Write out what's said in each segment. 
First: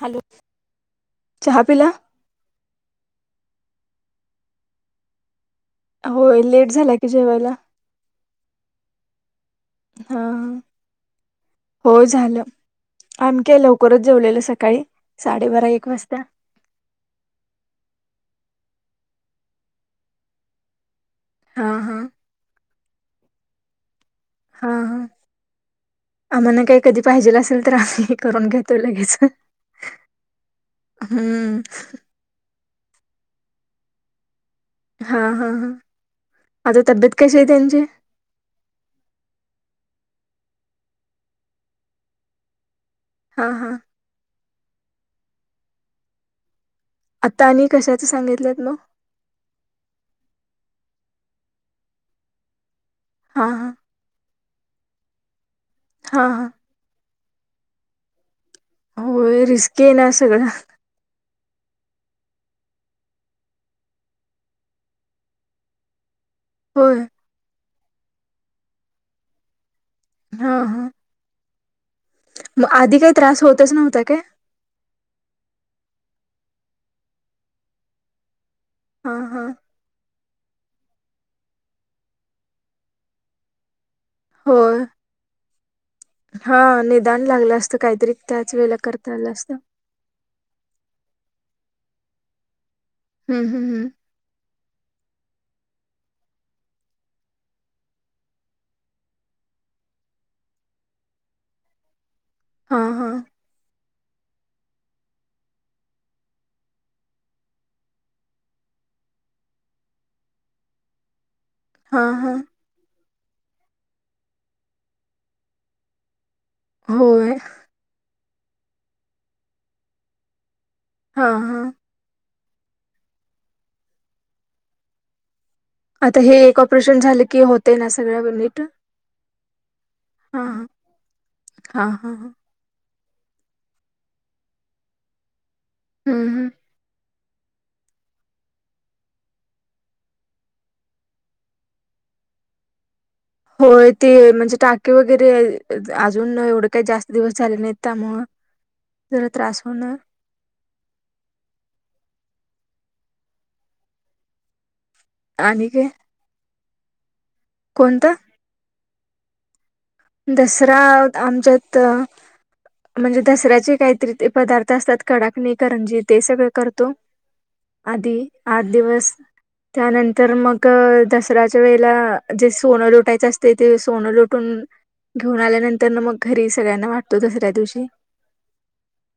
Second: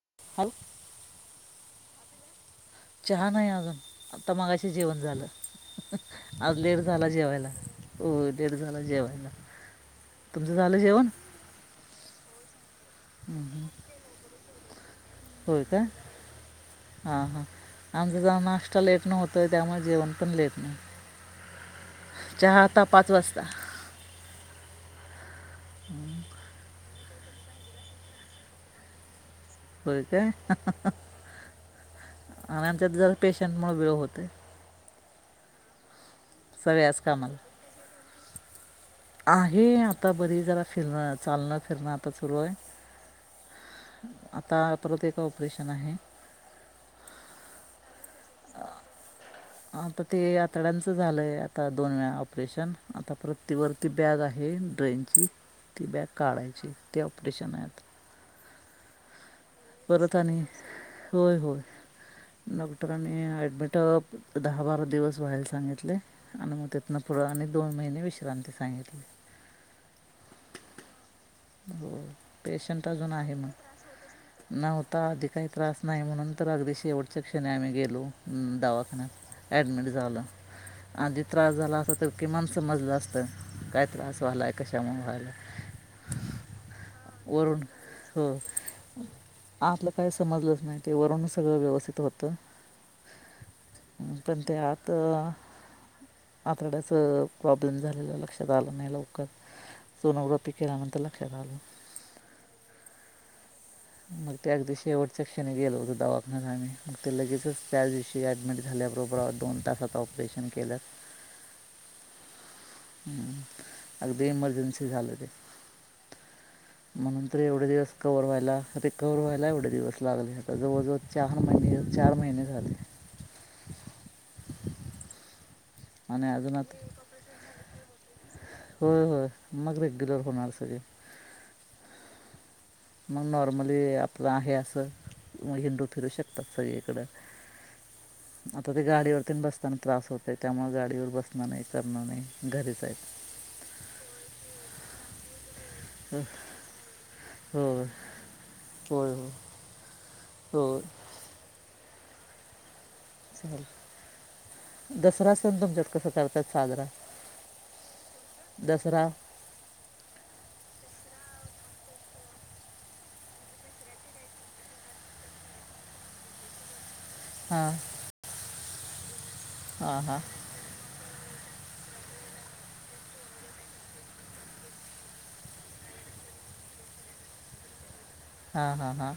Hello अहो चहा पिला चहा नाय अजून आता मगाशी जेवण झालं आज लेट झाला जेवायला हो लेट झाला जेवायला हा तुमचं झालं जेवण हो झालं अमी काय लवकरच जेवलेलं स कायी होय का हा हा आमचा जाऊ ना लेट न होतय त्यामुळे जेवण पण लेट न हा हा चहा आता पाच वाजता हा हा हम्म आम्हाला काही कधी पाहिजेल असेल तर आम्ही हे करून घेतोय लगेच होय काय हाहाहा हम्म आणि त्यात जरा पेशंटमुळ वेळ होतय. हा हा हा आता सगळ्याच तब्येत कामाला कशी आहे त्यांची आहे. आता बरी जरा फिरण चालणं फिरणं आता सुरू आहे. हा हा हा परत एक ऑपरेशन आहे. आता आणि कशात आता ते आतड्यांचं झालंय आता दोन वेळा ऑपरेशन आता हा परत ती हा वरती बॅग आहे ड्रेनची ती बॅग हा हा काढायची त्या ऑपरेशन हाय आता होय रिस्की ना परत आणि सगळ्या होय होय डॉक्टरांनी ऍडमिट दहा बारा दिवस व्हायला सांगितले. आणि मग तिथन होय पुढं आणि दोन महिने विश्रांती सांगितली. हा हा हो मग पेशंट आधी काही अजून आहे त्रास होतच नव्हता काय मग नव्हता आधी काही त्रास नाही म्हणून तर अगदी शेवटच्या क्षणी आम्ही गेलो. अ म हा हा दवाखान्यात ॲडमिट झालो. आधी त्रास झाला असत तर किमान समजलं असत काय त्रासवाला व्हालाय होय कशामुळे व्हायलाय हा निदान लागलं असतं काहीतरी हो त्याच वेळीला करता आलं असत आतलं काय समजलंच नाही ते वरून सगळं व्यवस्थित होतं हं, हं, हं. नंतर ते आत आतड्याच प्रॉब्लेम झालेलं लक्षात आलं न्हय लवकर सोनोग्राफी केल्यानंतर लक्षात आलं हा हा मग त्या अगदी शेवटच्या क्षणी गेलो होत दवाखान्यात आम्ही मग ते लगेच त्याच दिवशी ऍडमिट झालो त्या बरोबर दोन तासात ऑपरेशन केलं हा हा अगदी एमर्जेन्सी झालं ते म्हणून होय. तर एवढे दिवस कव्हवर व्हायला रिकव्हवर व्हायला एवढे दिवस लागले जवळ जवळ चार हां, हां. महिने चार महिने झाले आता आणि हे अजून एक आता ऑपरेशन झालं की होतय ना सगळं बनिट होय होय मग रेग्युलर होणार सगळे. हा हा ह. मग नॉर्मली आपलं आहे असं मग हिंडू फिरू हं, हं. शकतात सगळीकडं. [unintelligible] आता ते गाडीवर तेन बसताना त्रास होतय त्यामुळ गाडीवर बसणं न्हय करण न्हय घरीच हाय. होय ते म्हणजे टाके वगैरे अजून एवढं काय जास्त दिवस झाल न्हाईत हो त्यामुळ होय जरा होय त्रास होणं. हो दसरा सण आणि काय तुमच्यात कसा करतात साजरा कोणता? दसरा. दसरा अ आमच्यात म्हणजे दसऱ्याचे काहीतरी ते पदार्थ असतात कडाकने करंजे ते सगळ करतो. हां आधी आठ दिवस हां हां त्यानंतर मग दसऱ्या जे त्या वेळेला जे सोनं लुटायचं असतय ते सोनं लुटून. घेऊन आल्यानंतर मग घरी सगळ्यांना वाटतो दसऱ्या दिवशी हा हा हा.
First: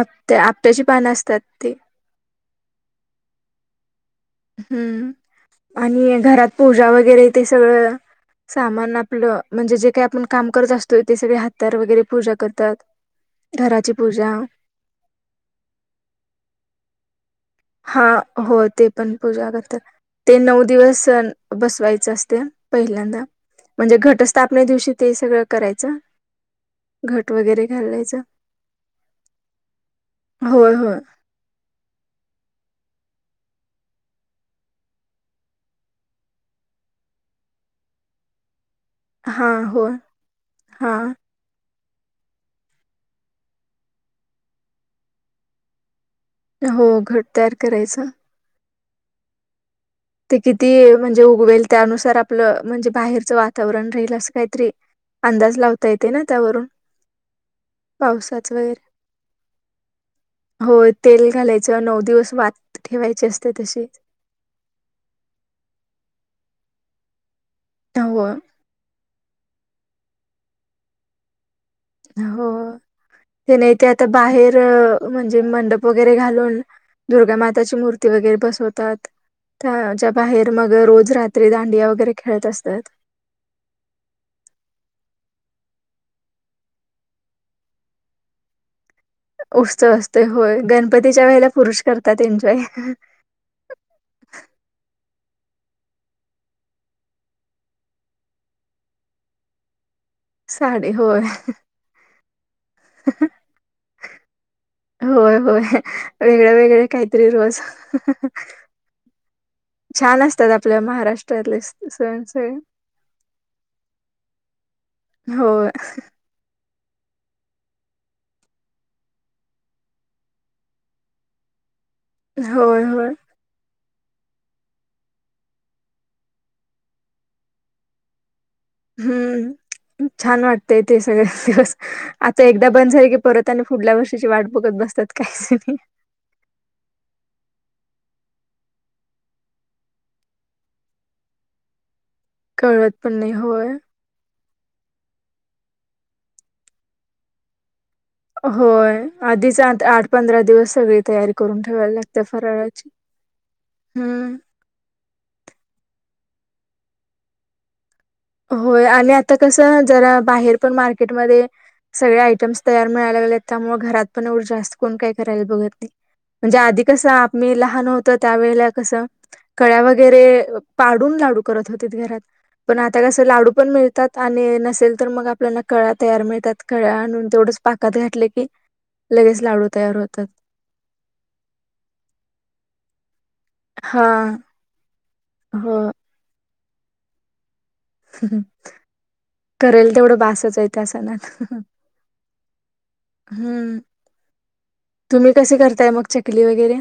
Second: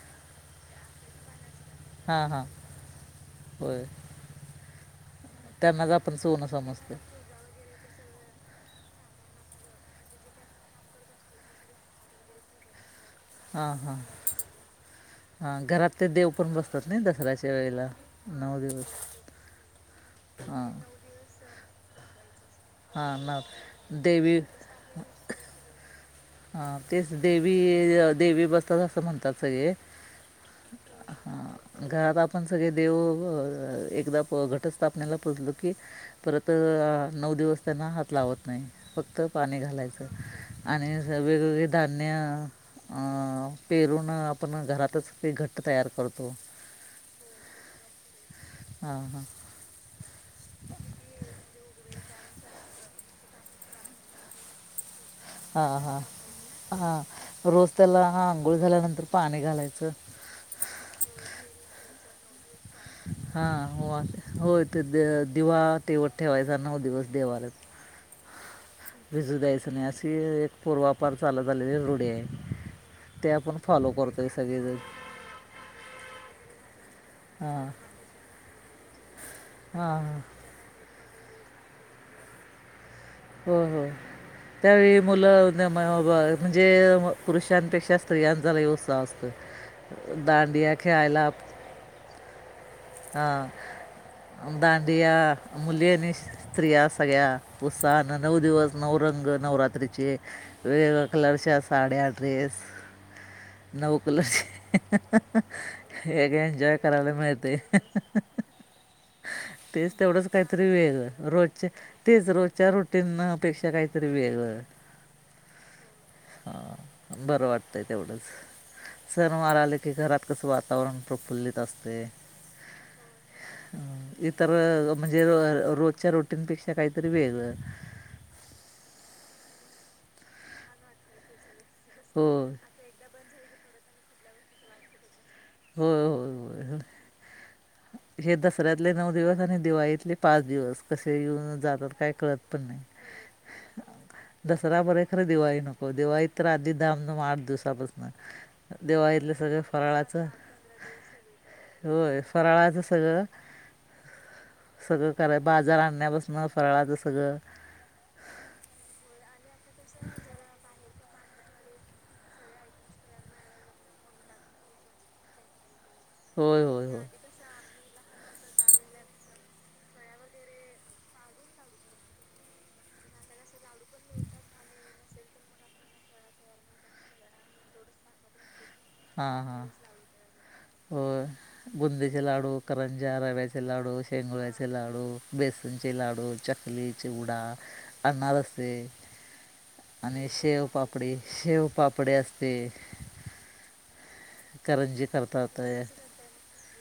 आपत्या आपट्याची पानं असतात ते हा हा होय. हम्म त्यांनाच आपण आणि सोनं घरात पूजा समजतो वगैरे ते सगळं. सामान आपलं म्हणजे जे काय आपण काम करत असतोय ते सगळे हात्याार वगैरे पूजा करत्यात हा हा हा घरात ते देव पण बसतात न्हय दसऱ्याच्या वेळेला हा नऊ होय ते दिवस पण पूजा करत्यात ते नऊ हां दिवस सण बसवायचं असते हां पहिल्यांदा नऊ म्हणजे देवी घटस्थापनेदिवशी ते सगळं करायचं. हा तेच घट देवी वगैरे घालायचं देवी बसतात असं म्हणतात सगळे होय होय हा घरात आपण सगळे देव एकदा घटस्थापनेला पुजलो की परत नऊ दिवस. त्यांना हात लावत न्हय फक्त हा पाणी हो घालायच हा आणि वेगवेगळे धान्य अ पेरून आपण घरातच ते घट्ट तयार करतो. हो घट तयार करायचं. हा हा. ते किती म्हणजे उगवेल त्यानुसार आपलं म्हणजे बाहेरचं वातावरण राहील असं काहीतरी अंदाज हा लावता हा येते ना त्यावरून हा रोज त्याला हा पावसाच आंघोळ झाल्यानंतर पाणी घालायचं. होय तेल घालायचं नऊ दिवस वात ठेवायची हा असते तशी होय त ते दिवा तेवत ठेवायचा नऊ दिवस देवऱ्यावर होय. भिजू द्यायचं न्हय अशी एक पूर्वापार चालत. आलेली रूढी आहे हो. ते आपण नाही ते फॉलो आता करतोय बाहेर सगळेजण म्हणजे मंडप वगैरे घालून हां दुर्गामाताची मूर्ती वगैरे बसवत. त्याच्या हां बाहेर मग रोज रात्री दांडिया वगैरे खेळत असतात. हो हो. त्यावेळी मुलं म्हणजे पुरुषांपेक्षा स्त्रियांचा लय उत्साह असतो. उत्साह असतय होय दांडिया गणपतीच्या वेळेला पुरुष करतात एन्जॉय. हा. दांडिया मुली आणि स्त्रिया सगळ्या उत्साहानं नऊ दिवस नऊ रोज रंग नवरात्रीचे साडी वेगवेगळ्या होय कलरच्या साड्या ड्रेस नऊ कलर चे होय होय हे का वेगळे एन्जॉय वेगळे करायला काहीतरी मिळते. [unintelligible] तेच तेवढंच असतात काहीतरी आपल्या वेग महाराष्ट्रातले रोजच्या स- सण तेच सगळे रोजच्या रुटीनपेक्षा काहीतरी वेगळं. होय. हां बरं वाटतंय तेवढंच! सणवार आले की घरात कस वातावरण प्रफुल्लित असतय. होय होय. इतर म्हणजे रोजच्या रुटीनपेक्षा काहीतरी वेगळ. [inaudible] हम्म छान वाटतय ते सगळे दिवस आता होय एकदा बंद झाले की परत आणि पुढल्या वर्षीची वाट बघत बसतात काही जणी! होय होय होय हे दसऱ्यातले नऊ दिवस, आणि दिवाळीतले पाच दिवस कसे येऊन जातात काय कळत पण नाही पण नाही होय दसरा बरे, खरे दिवाळी नको. दिवाळीत तर आधी धामधुम आठ दिवसापासून. होय दिवाळीतलं आधीच सगळं आठ आठ फराळाचं पंधरा दिवस सगळी तयारी करून ठेवायला होय लागते फराळाचं फराळाची. सगळं हम्म कराय बाजार आण्या पसन फराळाच सगळं होय आणि आता कस जरा बाहेर पण मार्के टमध्ये सगळे आयटम्स तयार मिळायला लागलेत त्यामुळे घरात पण एवढं जास्त कोण काही करायला बघत नाही. म्हणजे होय आधी होय होय कसं आम्ही लहान हो तो तर त्या वेळेला कस कळ्या वगेरै पाडून लाडू करत होते घरात पण आत्ता कसं लाडू पण मिळतात आणि नसेल तर मग आपल्याला कळ्या तयार मिळतात कळ्या आणून तेवढंच पाकात घातले की हा लगेच हा लाडू तयार होतात हो बुंदचे लाडू, करंज्या रव्याचे लाडू, हा शेंगुळ्याचे लाडू, हो बेसनचे लाडू, चकली, चिवडा अनारसे करेल तेवढं आणि बासच आहे त्या शेवपापडी सणाला शेवपापडी असते हम्म! करंजी तुम्ही कसे करतात करताय मग चकली वगैरे?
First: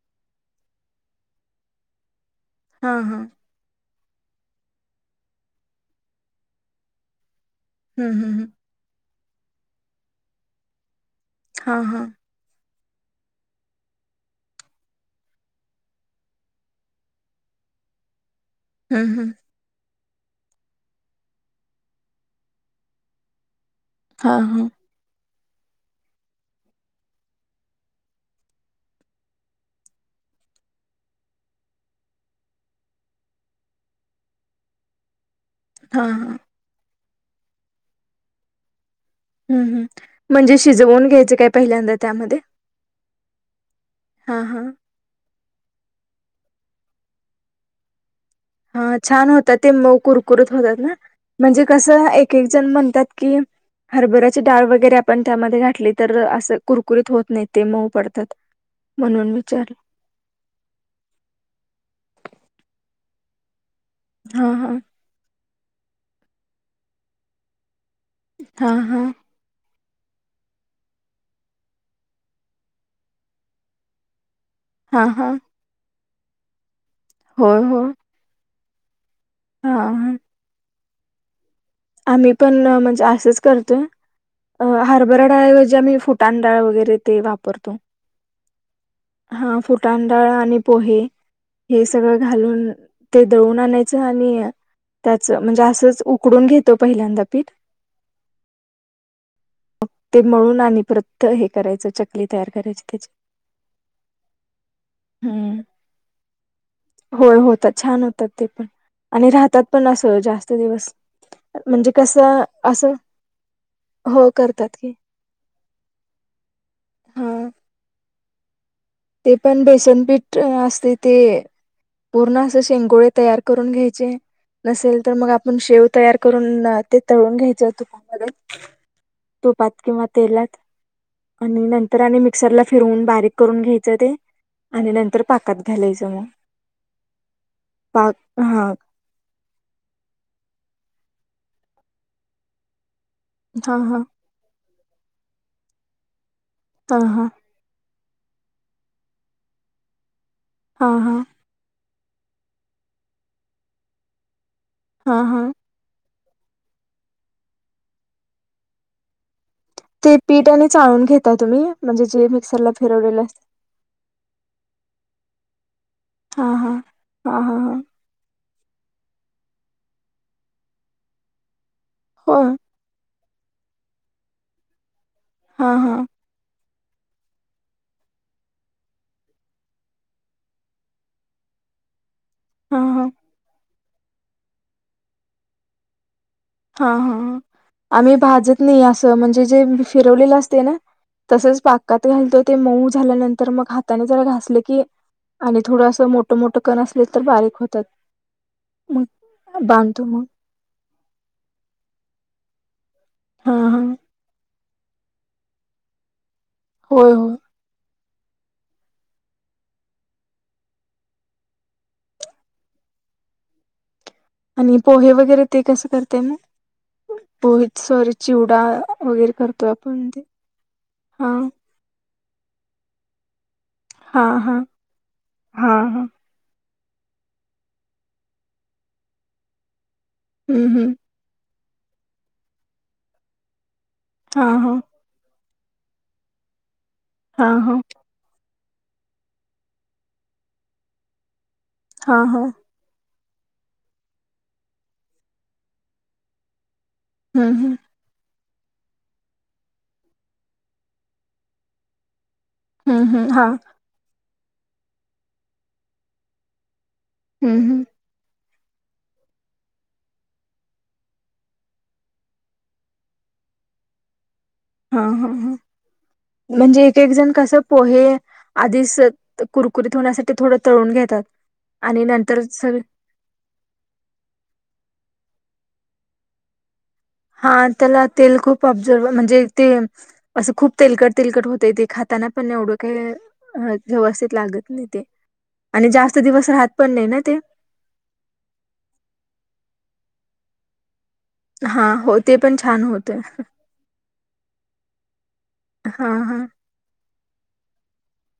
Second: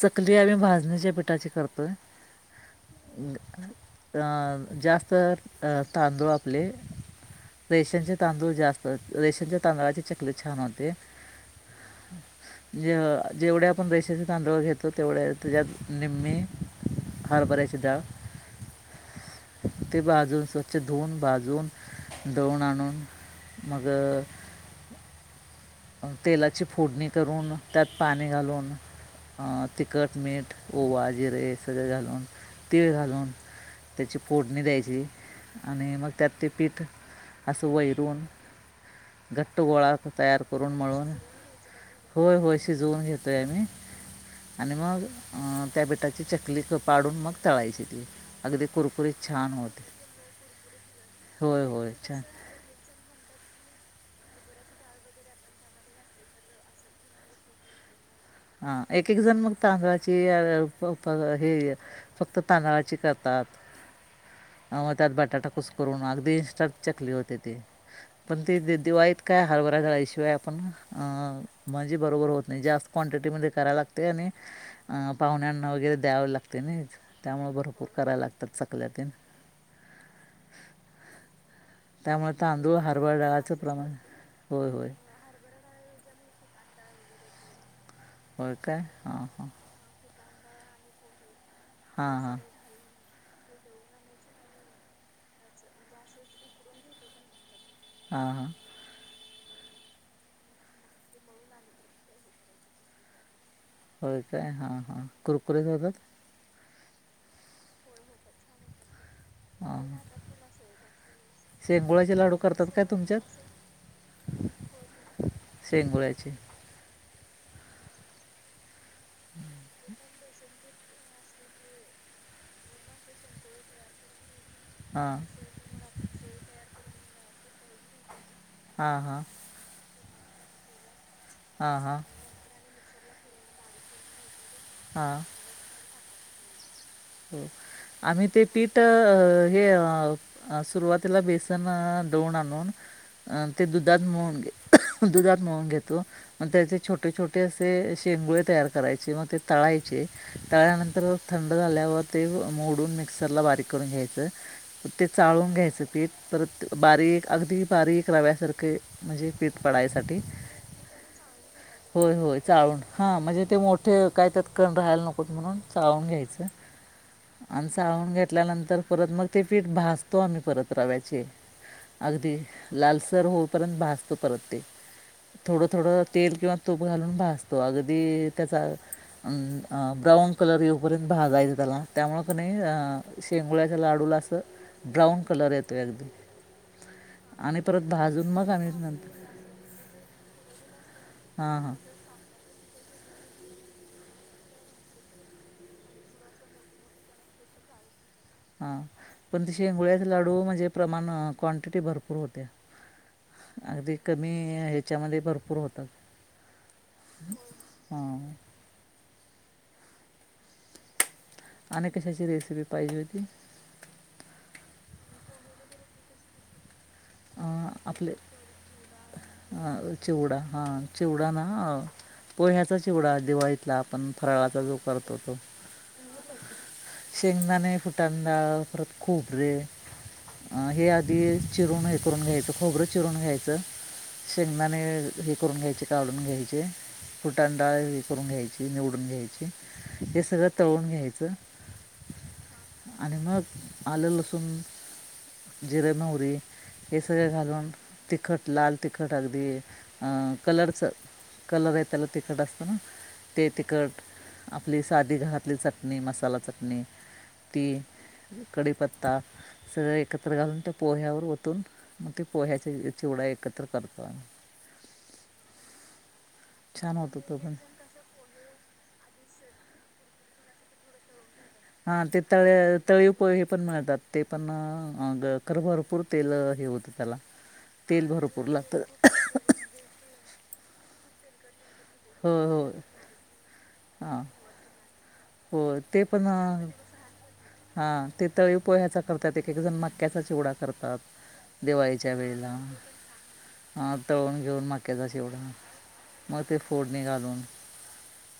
चकली आम्ही भाजणीच्या पिठाची करतोय. हा हा जास्त तांदूळ आपले हम्म रेशनचे हम्म तांदूळ जास्त रेशनच्या तांदळाची चकली छान होते. हा हा! जेवढे आपण रेशनचे तांदूळ घेतो तेवढ्या त्याच्यात निम्मी हरभराची डाळ हम्म हम्म ते बाजून स्वच्छ धुवन बाजून दळून आणून मग हा हा तेलाची फोडणी करून त्यात पाणी घालून तिखट मीठ ओवा जिरे सगळे घालून तीळ घालून त्याची फोडणी द्यायची. आणि हा मग त्यात हा ते पीठ असं वैरुन हम्म म्हणजे शिजवून मळून घ्यायचं काय पहिल्यांदाच? होय होय शिजवून घेतोय आ मी हा हा आणि मग अं त्या पीटाची चकली पाडून मग तळायची ती! अगदी हा कुरकुरीत छान होतात, ते होते म कुरकुरत होतात ना? म्हणजे होय होय कसं छान एक एक जण म्हणतात की हरभऱ्याची डाळ वगैरे आपण त्यामध्ये घातली तर असं कुरकुरीत होत नाही ते मऊ पडत. हा एक एक जण मग तांदळाची हे फक्त तांदळाची करतात, हा आ हा म त्यात बटाटा खुस्करून अगदी इन्स्टंट चकली होते ती, पण हा ती हा दिवाळीत काय हर डाळीशिवाय आपण म्हणझी बरोबर होत नाही जास्त क्वांटिटीमध्ये करायला लागते. आणि हा अं हा पाहुण्यांना वगैरे द्यावे लागते नाही त्यामुळे होय हो भरपूर करायला लागतात. चकल्या त्या! हा! आम्ही त्यामुळे पण तांदूळ म्हणजे हरभरा असंच डाळाचं प्रमाण होय करतोय होय हारबराडाऐवजे आम्ही फ तांडाळ वगैरे ते वापरतो. ब काय ह ह. ळ आणि पोहे हे सगळ हां हां घालून. ते दळून आणायचं आणि त्याचं म्हणजे असंच उकडून घेतो पहिल्यांदा पीठ हा हा. मग ते म्हळून आणि परत हे करायचं चकली तयार करायची त्याची होय काय हा हा हम्म. कुरकुरी होतात. होय होत छान होतात ते पण आणि राहतात हां पण हां असं जास्त दिवस म्हणजे शेंगुळ्याचे लाडू कसं करतात अस. काय तुमच्यात हो. [unintelligible] संगडयची. हा. ते पण बेसनपीठ अस. ते पूर्ण अस शेंगोळे तयार करून घ्यायचे. नसेल तर हां मग आपण शेव तयार करून ते तळून घ्यायचं तुक म हां हां तुपात किंवा तेलात आणि हां नंतर हां आणि मिक्सरला फिरवून बारीक करून घ्यायचं ते आणि हां नंतर पाकात घालायचं मग. हो पाक आम्ही ते हा पीठ हे सुरुवात त्याला बेसन दवन आणून अ ते हा दुधात हा मोळून घे. दुधात मोळून घेतो मग त्याचे हा छोटे हा छोटे असे. चेंगुळे तयार करायचे मग ते तळायचे हा हा ताळल्यानंतर थंड झाल्या. ते मोडून मिक्सरला बारीक करून घ्यायचं ते हा हा. चाळून घ्यायचं तेी परत बारीक अगदी बारीक लाव्यासारखे म्हणजे पीठ ते पडायसाठी पीठ आणि चाळून घेता तुम्ही म्हणजे होय जे होय मिक्सरला फिरवलेलं अस. न म्हण चाळ घ हा हा हा हा हा रीकामा होय आहे. होपर्यंत भासत परत ते थोडं हा हा थोडं तेल किंवा [unintelligible] तूप घालून भाजतो अगदी त्याचा ब्राऊन कलर येऊपर्यंत भाजायचं त्याला त्यामु क नाही अ हा हा शेंगोळ्याच्या लाडूला असं ब्राऊन कलर येतो अगदी हा हा आणि परत आम्ही भाजून मग भाजत आम्ही नाही असं नंतर म्हणजे जे फिरवलेलं असते ना. हां तसेच हां पाकात घालतो ते मऊ झाल्यानंतर मग हाताने जरा घासलं की आणि थोडंसं मोठं मोठं कण असले तर बारीक होतात. हा मग पण ति श बांधतो हंगोळ्याचे मग लाडू म्हणजे प्रमाण क्वांटिटी भरपूर होते्या. हा हा अगदी कमी ह्याच्यामध्ये भरपूर होतात. होय होय. हा. आणि कशाची रेसिपी पाहिजे होती. आणि पोहे वगैरे ते कसं करतेय मी पो पोहित सरी आपले चिवडा वगैरे करतोय आपण त चिवडा हां चिवडा हा. ना पोह्याचा चिवडा दिवाळीतला आपण हा हा फराळाचा जो करतो तो हा हा शेंगदाणे कु टाकतात परत खोब रे हम्म अ हे हम्म आधी चिरून हे करून घ्यायचं खोबरं चिरून घ्यायचं हा हा शेंगदाणे हे. करून घ्यायचे काढून घ्यायचे हा हा फुलटांडर हे करून घ्यायचे. निवडून घ्यायची हे सगळं तळून घ्यायचं. हा हा. आणि मग आलं लसून जिऱे मोहरी हे सगळे हम्म घालून हम्म तेख लाल तिखट अगदी अ कलरच कलर येत्याल तिख तिकट असतं ना हम्म हम्म हा ते तिखट आपली साधी घरातली चटणी मसाला चटणी. हम्म ती हम्म कडीपत्ता. सगळ एकत्र घालून त्या पोह्यावर वतू ततून मग ती पोह्याची चिवडा एकत्र करतो आम्ही. हा. हा. हा म्हणजे छान एक-एक होतो जण तो कस पण पोहे आधीच कुरकुरीत होण्यासाठी थोडं तळून घेतात. हा आणि ते नंतर तळ सग तळीव पोहे पण मिळतात. ते पण. आ ग खर. भरपूर तेला हे होत. हा त्याला तेल खूप ऑब्झर्व म्हणजे ते असं. खूप तेलकट तेलकट होतय ते. खाताना हो पण हो एवढं काय, हा हां व्यवस्थित लागत नई ते. हो आणि जास्त दिवस राहत पण नाही ना ते. हा ते तळी पोह्याचा करतात, एक एक जण मक्याचा चिवडा करतात. हां दिवाळीच्या हो ते वेळेला पण छान होतंय. हां तळून घेऊन माक्याचा चिवडा, हा मग ते फोडणी घालून.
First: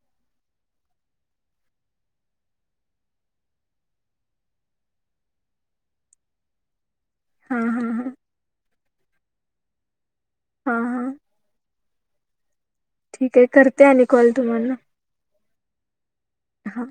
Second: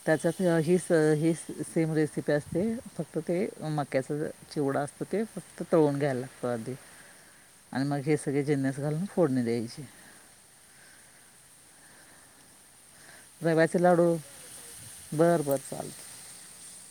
त्याच्यात ह हे सेम रेसिपी असते फक्त ते मक्या मक्या चिवडा असतो ते फक्त तळून घ्यायला लागतो आधी, हा हा आणि मग हा हे सगळे जिनस घालून फोडणी द्यायची. हां हां. ठीक आहे रव्याचे करते आणि कॉल तुम्हाना. चालतंय हा.